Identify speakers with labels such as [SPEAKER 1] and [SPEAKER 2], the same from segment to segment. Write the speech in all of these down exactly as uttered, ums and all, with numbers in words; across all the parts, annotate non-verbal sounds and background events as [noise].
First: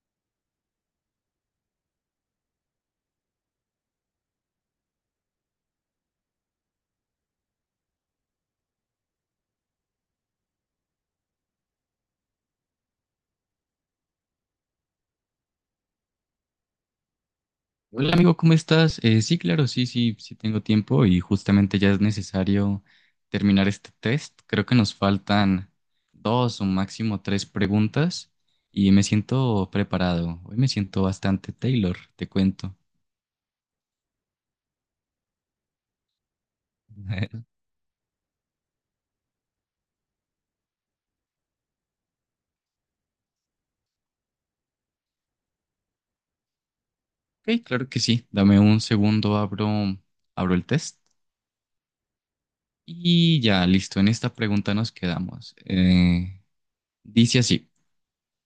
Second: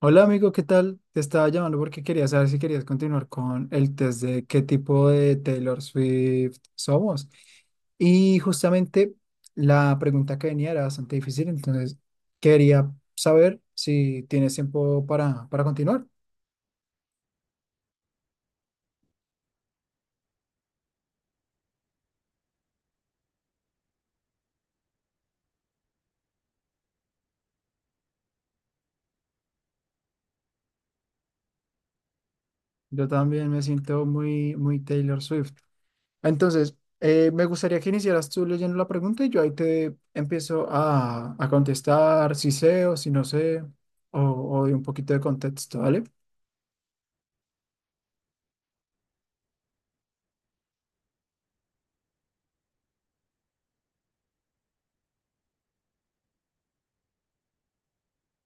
[SPEAKER 1] Hola amigo, ¿qué tal? Te estaba llamando porque quería saber si querías continuar con el test de qué tipo de Taylor Swift somos. Y justamente la pregunta que venía era bastante difícil, entonces quería saber si tienes tiempo para, para continuar.
[SPEAKER 2] Hola amigo, ¿cómo estás? Eh, sí, claro, sí, sí, sí tengo tiempo y justamente ya es necesario terminar este test. Creo que nos faltan dos o máximo tres preguntas y me siento preparado. Hoy me siento bastante Taylor, te cuento.
[SPEAKER 1] Yo también me siento muy, muy Taylor Swift. Entonces, eh, me
[SPEAKER 2] [laughs]
[SPEAKER 1] gustaría que iniciaras tú leyendo la pregunta y yo ahí te empiezo a, a contestar si sé o si no sé, o, o de un poquito de contexto, ¿vale?
[SPEAKER 2] Ok, claro que sí. Dame un segundo, abro, abro el test y ya, listo. En esta pregunta nos quedamos. Eh, dice así,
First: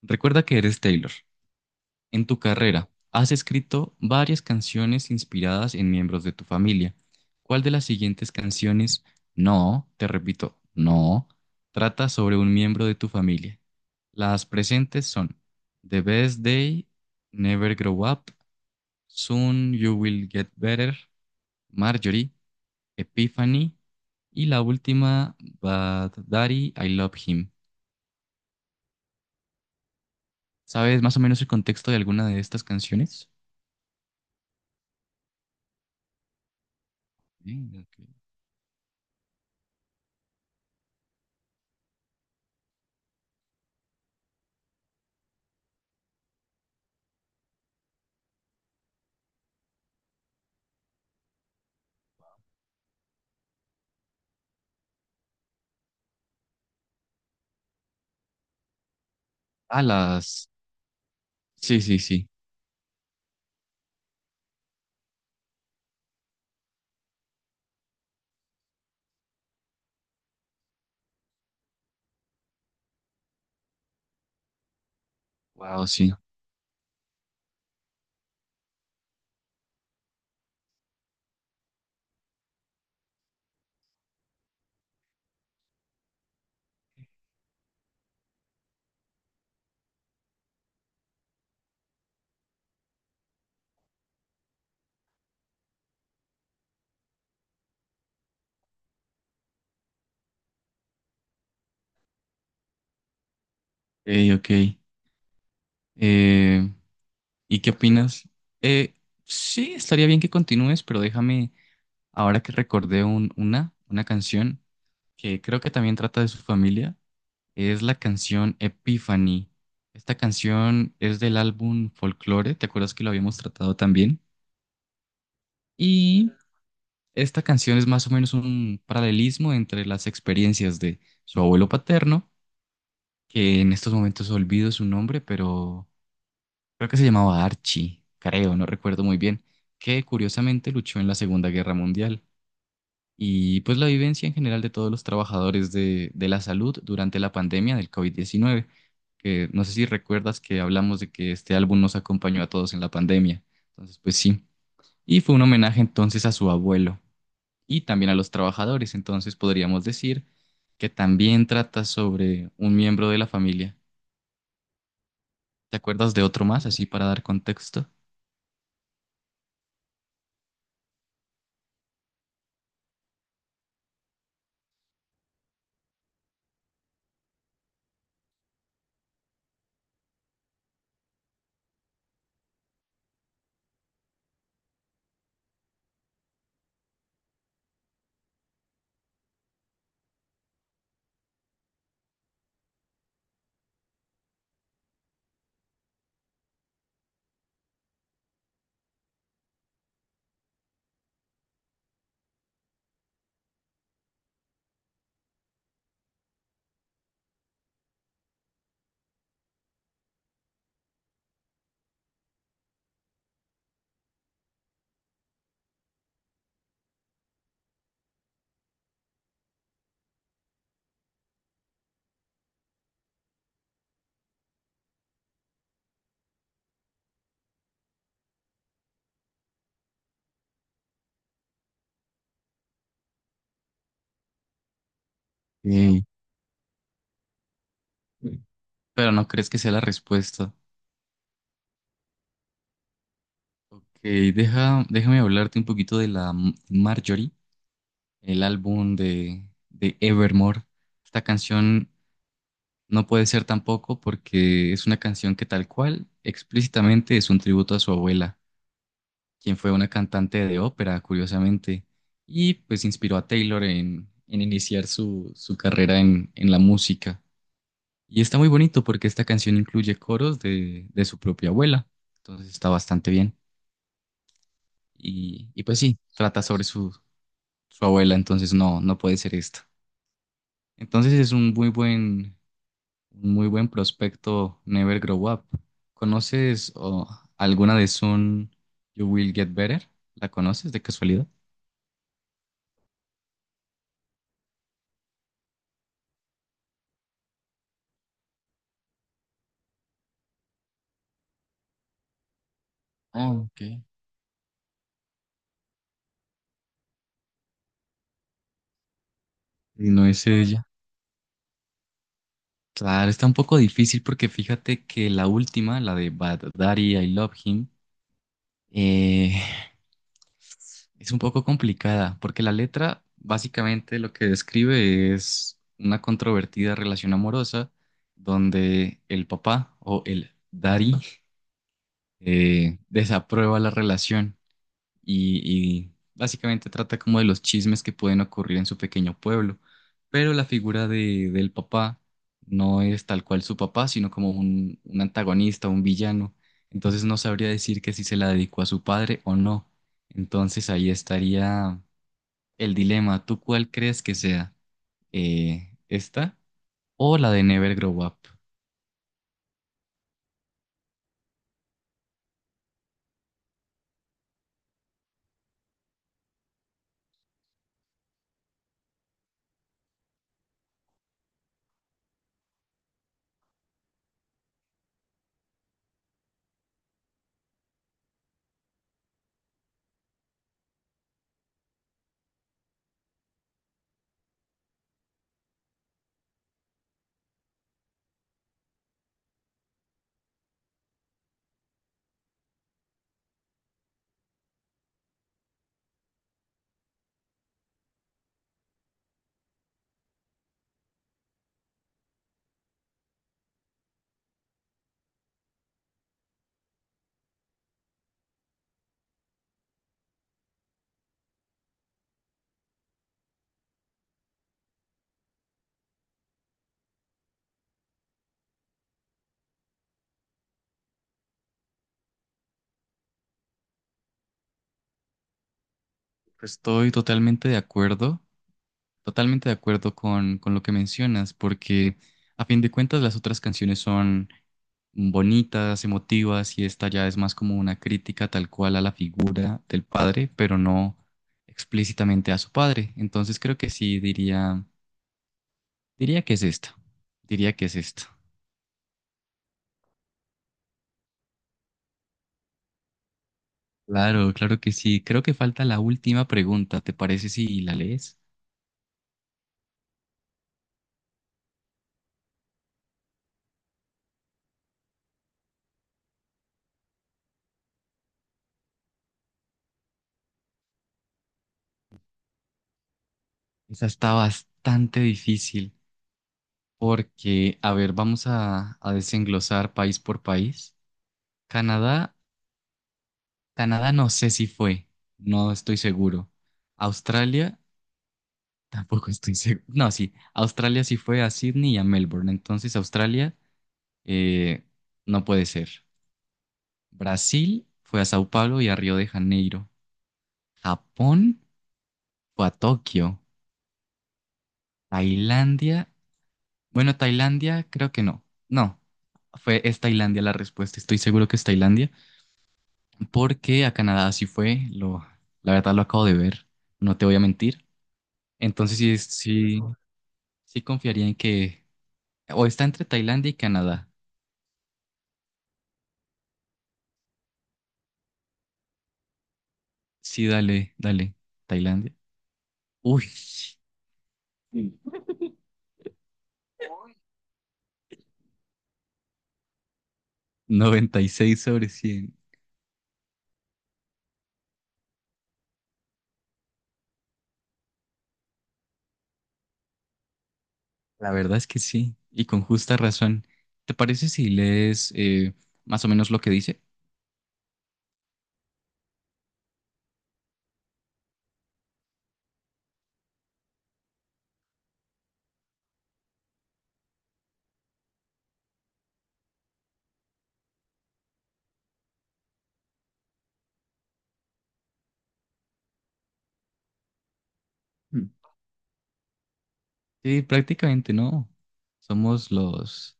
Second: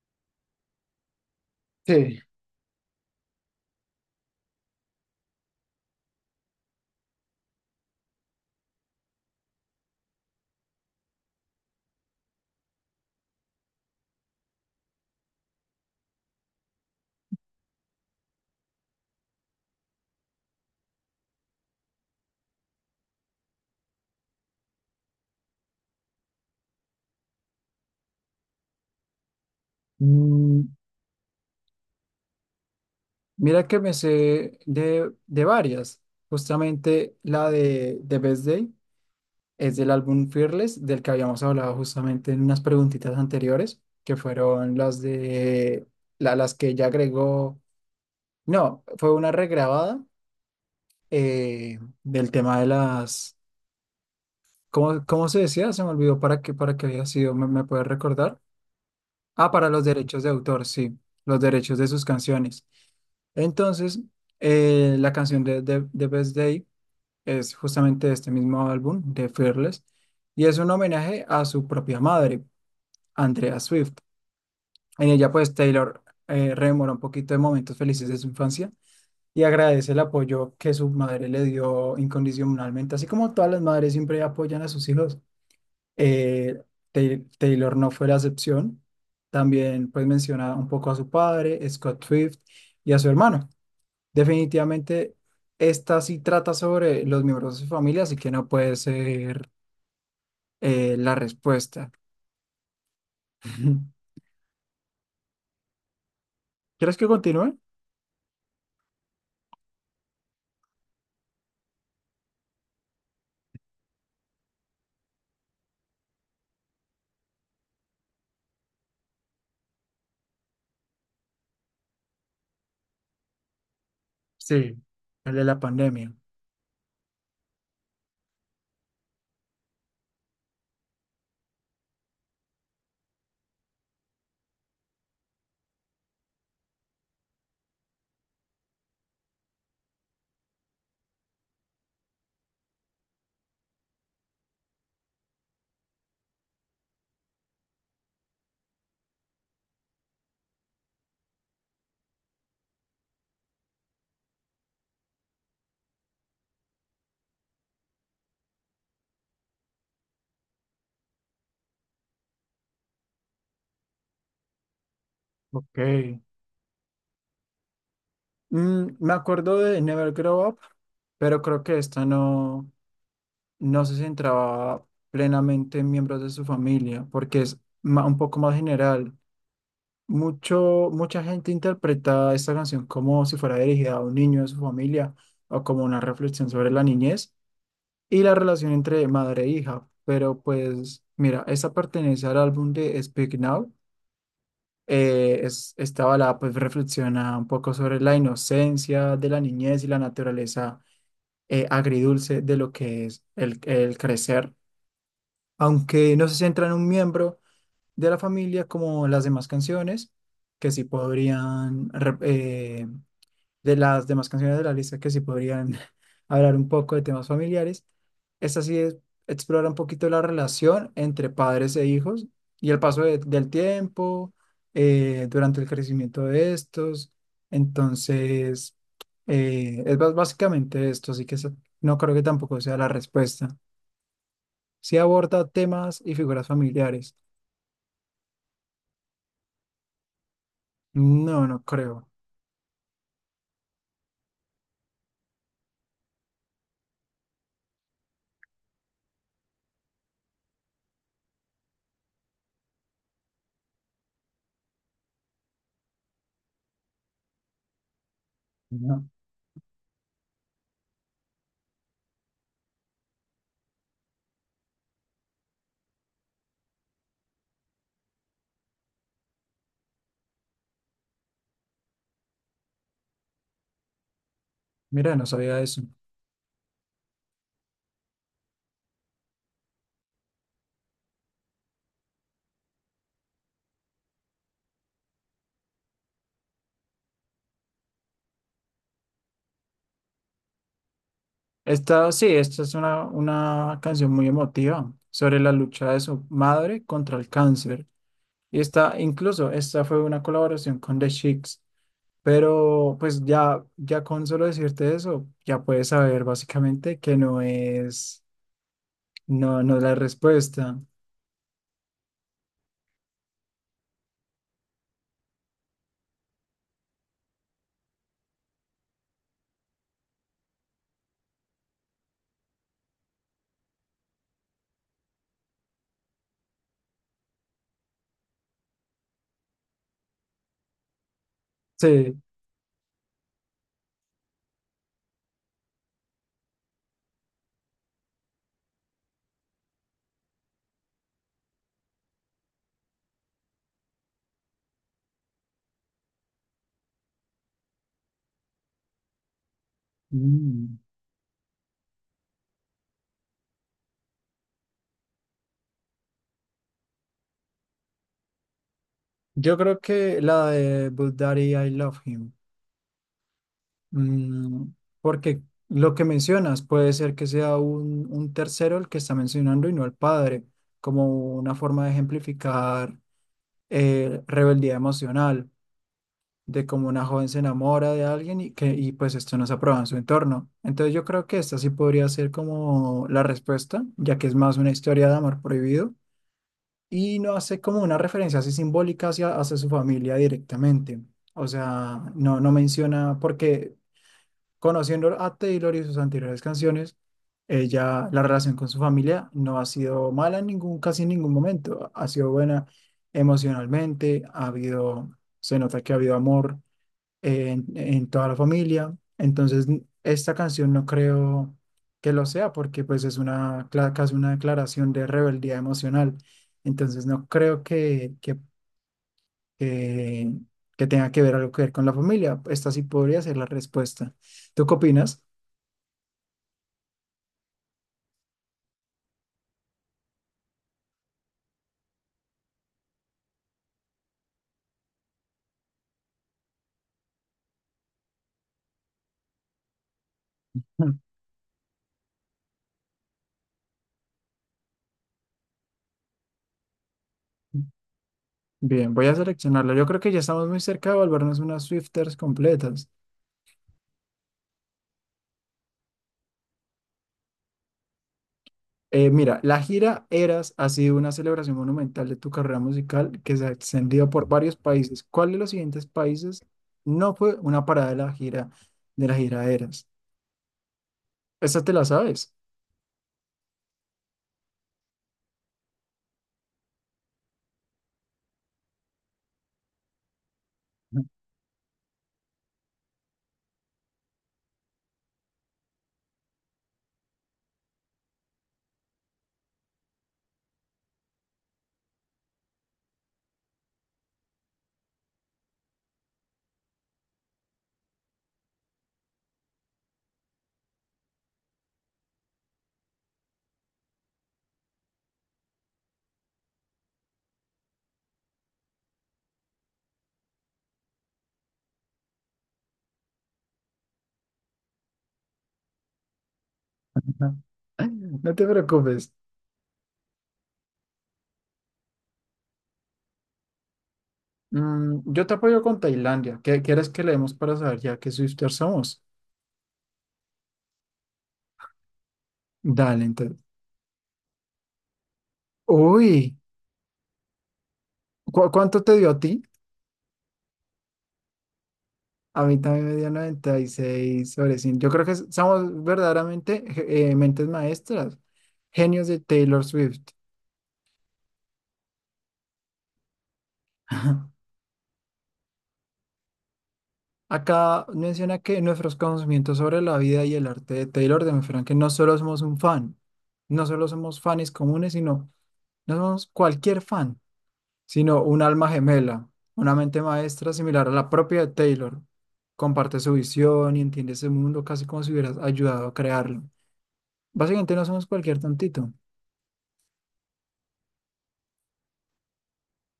[SPEAKER 2] recuerda que eres Taylor.
[SPEAKER 1] Sí.
[SPEAKER 2] En tu carrera, has escrito varias canciones inspiradas en miembros de tu familia. ¿Cuál de las siguientes canciones, no, te repito, no, trata sobre un miembro de tu familia? Las presentes son The Best Day, Never Grow Up, Soon You Will Get Better, Marjorie, Epiphany y la última, Bad Daddy, I Love Him.
[SPEAKER 1] Mm,
[SPEAKER 2] ¿Sabes más o menos el contexto de alguna de estas canciones?
[SPEAKER 1] Mira que me sé de, de varias. Justamente la
[SPEAKER 2] Sí,
[SPEAKER 1] de
[SPEAKER 2] ok.
[SPEAKER 1] de Best Day es del álbum Fearless, del que habíamos hablado justamente en unas preguntitas anteriores, que fueron las de la- las que ella agregó. No, fue una regrabada eh, del tema de las. ¿Cómo, cómo se decía? Se me olvidó para qué, para qué había sido. ¿Me, me puedes recordar? Ah, para
[SPEAKER 2] Ah,
[SPEAKER 1] los derechos de
[SPEAKER 2] las.
[SPEAKER 1] autor, sí, los derechos
[SPEAKER 2] Sí,
[SPEAKER 1] de
[SPEAKER 2] sí,
[SPEAKER 1] sus
[SPEAKER 2] sí.
[SPEAKER 1] canciones. Entonces, eh, la canción de, de, de Best Day es justamente de este mismo álbum, de Fearless, y es un homenaje a su propia madre, Andrea Swift. En ella, pues,
[SPEAKER 2] Wow,
[SPEAKER 1] Taylor
[SPEAKER 2] sí. Ok,
[SPEAKER 1] eh, rememora un poquito de momentos felices de su infancia y agradece el apoyo que su madre le dio incondicionalmente, así como todas las madres siempre apoyan a sus hijos. Eh, Tay- Taylor no fue la excepción. También pues menciona un poco a su padre, Scott Swift, y a su hermano. Definitivamente esta sí trata sobre los miembros de su familia, así que no puede ser eh, la respuesta. [laughs]
[SPEAKER 2] ok. Eh,
[SPEAKER 1] ¿Quieres que continúe?
[SPEAKER 2] ¿Y qué opinas? Eh, sí, estaría bien que continúes, pero déjame, ahora que recordé un- una, una canción que creo que también trata de su familia, es la canción Epiphany. Esta canción es del álbum Folklore, ¿te acuerdas que lo habíamos tratado también?
[SPEAKER 1] Sí, el de la pandemia.
[SPEAKER 2] Y esta canción es más o menos un paralelismo entre las experiencias de su abuelo paterno, que en estos momentos olvido su nombre, pero creo que se llamaba Archie, creo, no recuerdo muy bien, que curiosamente luchó en la Segunda Guerra Mundial. Y pues la vivencia en general de todos los trabajadores de, de la salud durante la pandemia del covid diecinueve, que no sé si recuerdas que hablamos de que este álbum nos acompañó a todos en la pandemia. Entonces, pues sí. Y fue un homenaje entonces a su abuelo y también a los trabajadores. Entonces podríamos decir que también trata sobre un miembro de la familia.
[SPEAKER 1] Ok.
[SPEAKER 2] ¿Te acuerdas de otro más, así para dar contexto?
[SPEAKER 1] Mm, me acuerdo de Never Grow Up, pero creo que esta no, no se centraba plenamente en miembros de su familia, porque es ma- un poco más general. Mucho, mucha gente interpreta esta canción como si fuera dirigida a un niño de su familia o como una reflexión sobre la niñez y la relación entre madre e hija. Pero pues mira, esta pertenece al álbum de Speak Now. Eh, es, esta balada pues reflexiona un poco sobre la inocencia de la niñez y la naturaleza eh, agridulce de lo que es el, el crecer. Aunque no se centra en un miembro de la familia como las demás canciones, que sí podrían, rep- eh, de las demás canciones de la lista, que sí podrían [laughs] hablar un poco de temas familiares. Esta sí es- explora un poquito la relación entre padres e hijos y el paso de- del tiempo, eh, durante el crecimiento de estos. Entonces, eh, es bas- básicamente esto, así que eso no creo que tampoco sea la respuesta. Si aborda temas
[SPEAKER 2] Sí,
[SPEAKER 1] y figuras familiares.
[SPEAKER 2] pero no crees que sea la respuesta.
[SPEAKER 1] No, no creo.
[SPEAKER 2] Ok, deja, déjame hablarte un poquito de la M- Marjorie, el álbum de, de Evermore. Esta canción no puede ser tampoco porque es una canción que tal cual explícitamente es un tributo a su abuela, quien fue una cantante de ópera, curiosamente, y pues inspiró a Taylor en, en iniciar su, su carrera en, en la música. Y está muy bonito porque esta canción incluye coros de, de su propia abuela, entonces está bastante bien.
[SPEAKER 1] Mira, no
[SPEAKER 2] Y,
[SPEAKER 1] sabía
[SPEAKER 2] y pues
[SPEAKER 1] eso.
[SPEAKER 2] sí, trata sobre su, su abuela, entonces no, no puede ser esto. Entonces es un muy buen, un muy buen prospecto Never Grow Up. ¿Conoces o, alguna de Soon You Will Get Better? ¿La conoces de casualidad?
[SPEAKER 1] Esta, sí, esta es una, una canción muy emotiva sobre la lucha de su madre contra el cáncer. Y esta, incluso, esta fue una colaboración con The Chicks. Pero pues
[SPEAKER 2] Ah, ok.
[SPEAKER 1] ya, ya con solo decirte eso, ya puedes saber básicamente que no es, no, no es
[SPEAKER 2] Y
[SPEAKER 1] la
[SPEAKER 2] no es ella.
[SPEAKER 1] respuesta.
[SPEAKER 2] Claro, está un poco difícil porque fíjate que la última, la de Bad Daddy, I Love Him, eh, es un poco complicada, porque la letra básicamente lo que describe es una controvertida relación amorosa donde el papá o el daddy
[SPEAKER 1] Sí.
[SPEAKER 2] eh, desaprueba la relación y, y básicamente trata como de los chismes que pueden ocurrir en su pequeño pueblo. Pero la figura de, del papá no es tal cual su papá, sino como un, un antagonista, un villano. Entonces no sabría decir que si se la dedicó a su padre o no. Entonces
[SPEAKER 1] Mm.
[SPEAKER 2] ahí estaría el dilema, ¿tú cuál crees que sea? Eh, ¿esta o la de Never Grow Up?
[SPEAKER 1] Yo creo que la de But Daddy, I Love Him. Mm, porque lo que mencionas puede ser que sea un, un tercero el que está mencionando y no el padre, como una forma de ejemplificar eh, rebeldía emocional, de cómo una joven se enamora de alguien y que y pues esto no se aprueba en su entorno. Entonces yo creo que esta sí podría ser como la respuesta, ya que es más una historia de amor prohibido y no hace como una referencia así simbólica hacia, hacia su familia directamente. O sea, no, no menciona porque conociendo a Taylor y sus anteriores canciones, ella, la relación con su familia no ha sido mala en ningún, casi en ningún momento. Ha sido buena emocionalmente, ha habido, se nota que ha habido amor en, en toda la familia. Entonces, n- esta canción no creo que lo sea porque pues es una, cla- casi una declaración de rebeldía emocional. Entonces, no creo que, que, que, que tenga que ver algo que ver con la familia. Esta sí podría ser la respuesta. ¿Tú qué opinas?
[SPEAKER 2] Estoy totalmente de acuerdo, totalmente de acuerdo con, con lo que mencionas, porque a fin de cuentas las otras canciones son bonitas, emotivas, y esta ya es más como una crítica tal cual a la figura del padre, pero no explícitamente a su padre. Entonces creo que sí, diría, diría que es esta, diría que es esta.
[SPEAKER 1] Bien, voy a seleccionarlo. Yo creo que ya estamos muy cerca de volvernos unas Swifters completas.
[SPEAKER 2] Claro, claro que sí. Creo que falta la última pregunta. ¿Te parece si la lees?
[SPEAKER 1] Eh, mira, la gira Eras ha sido una celebración monumental de tu carrera musical que se ha extendido por varios países. ¿Cuál de los siguientes países no fue una parada de la gira de la gira Eras? Esta te la sabes.
[SPEAKER 2] Esa está bastante difícil porque, a ver, vamos a, a desenglosar país por país. Canadá, Canadá no sé si fue, no estoy seguro. Australia, [laughs] tampoco estoy seguro. No, sí, Australia sí fue a Sydney y a Melbourne, entonces Australia eh, no puede ser. Brasil fue a Sao Paulo y a Río de Janeiro. Japón fue a Tokio. Tailandia. Bueno, Tailandia, creo que no. No, fue, es Tailandia la respuesta. Estoy seguro que es Tailandia, porque a Canadá sí fue. Lo, la verdad lo acabo de ver. No te voy a
[SPEAKER 1] [laughs]
[SPEAKER 2] mentir.
[SPEAKER 1] No te
[SPEAKER 2] Entonces sí,
[SPEAKER 1] preocupes.
[SPEAKER 2] sí, sí confiaría en que o está entre Tailandia y Canadá.
[SPEAKER 1] Mm, yo te apoyo con Tailandia. ¿Qué quieres que leemos para saber ya qué Swifters somos?
[SPEAKER 2] Sí, dale, dale, Tailandia.
[SPEAKER 1] Dale,
[SPEAKER 2] Uy,
[SPEAKER 1] entonces. Uy, ¿cu- cuánto te dio a ti?
[SPEAKER 2] noventa y seis sobre cien.
[SPEAKER 1] A mí también me dio noventa y seis sobre cien. Yo creo que s- somos verdaderamente eh, mentes maestras, genios de Taylor Swift.
[SPEAKER 2] La verdad es que sí, y con justa razón. ¿Te parece si
[SPEAKER 1] [laughs]
[SPEAKER 2] lees eh, más o menos lo que dice?
[SPEAKER 1] Acá menciona que nuestros conocimientos sobre la vida y el arte de Taylor demuestran que no solo somos un fan, no solo somos fans comunes, sino no somos cualquier fan, sino un alma gemela, una mente maestra similar a la propia de Taylor. Comparte su visión y entiende ese mundo casi como si hubieras ayudado a crearlo. Básicamente no somos
[SPEAKER 2] Mm.
[SPEAKER 1] cualquier tontito.
[SPEAKER 2] Sí, prácticamente no. Somos los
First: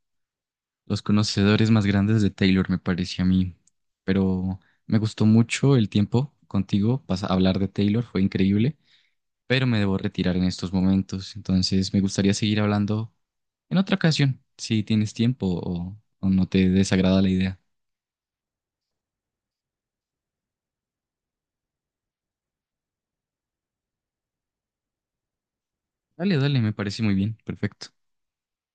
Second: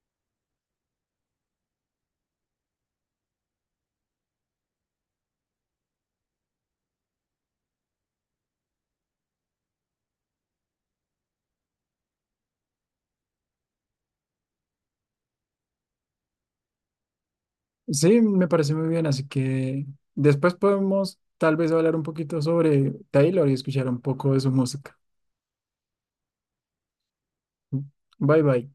[SPEAKER 2] los conocedores más grandes de Taylor, me pareció a mí. Pero me gustó mucho el tiempo contigo, pas- hablar de Taylor, fue increíble, pero me debo retirar en estos momentos, entonces me gustaría seguir hablando en otra ocasión, si tienes tiempo o, o no te desagrada la idea.
[SPEAKER 1] Sí, me parece muy bien, así que después podemos tal vez hablar un poquito sobre Taylor y escuchar un poco de su música.
[SPEAKER 2] Dale, dale, me parece muy bien, perfecto.
[SPEAKER 1] Bye bye.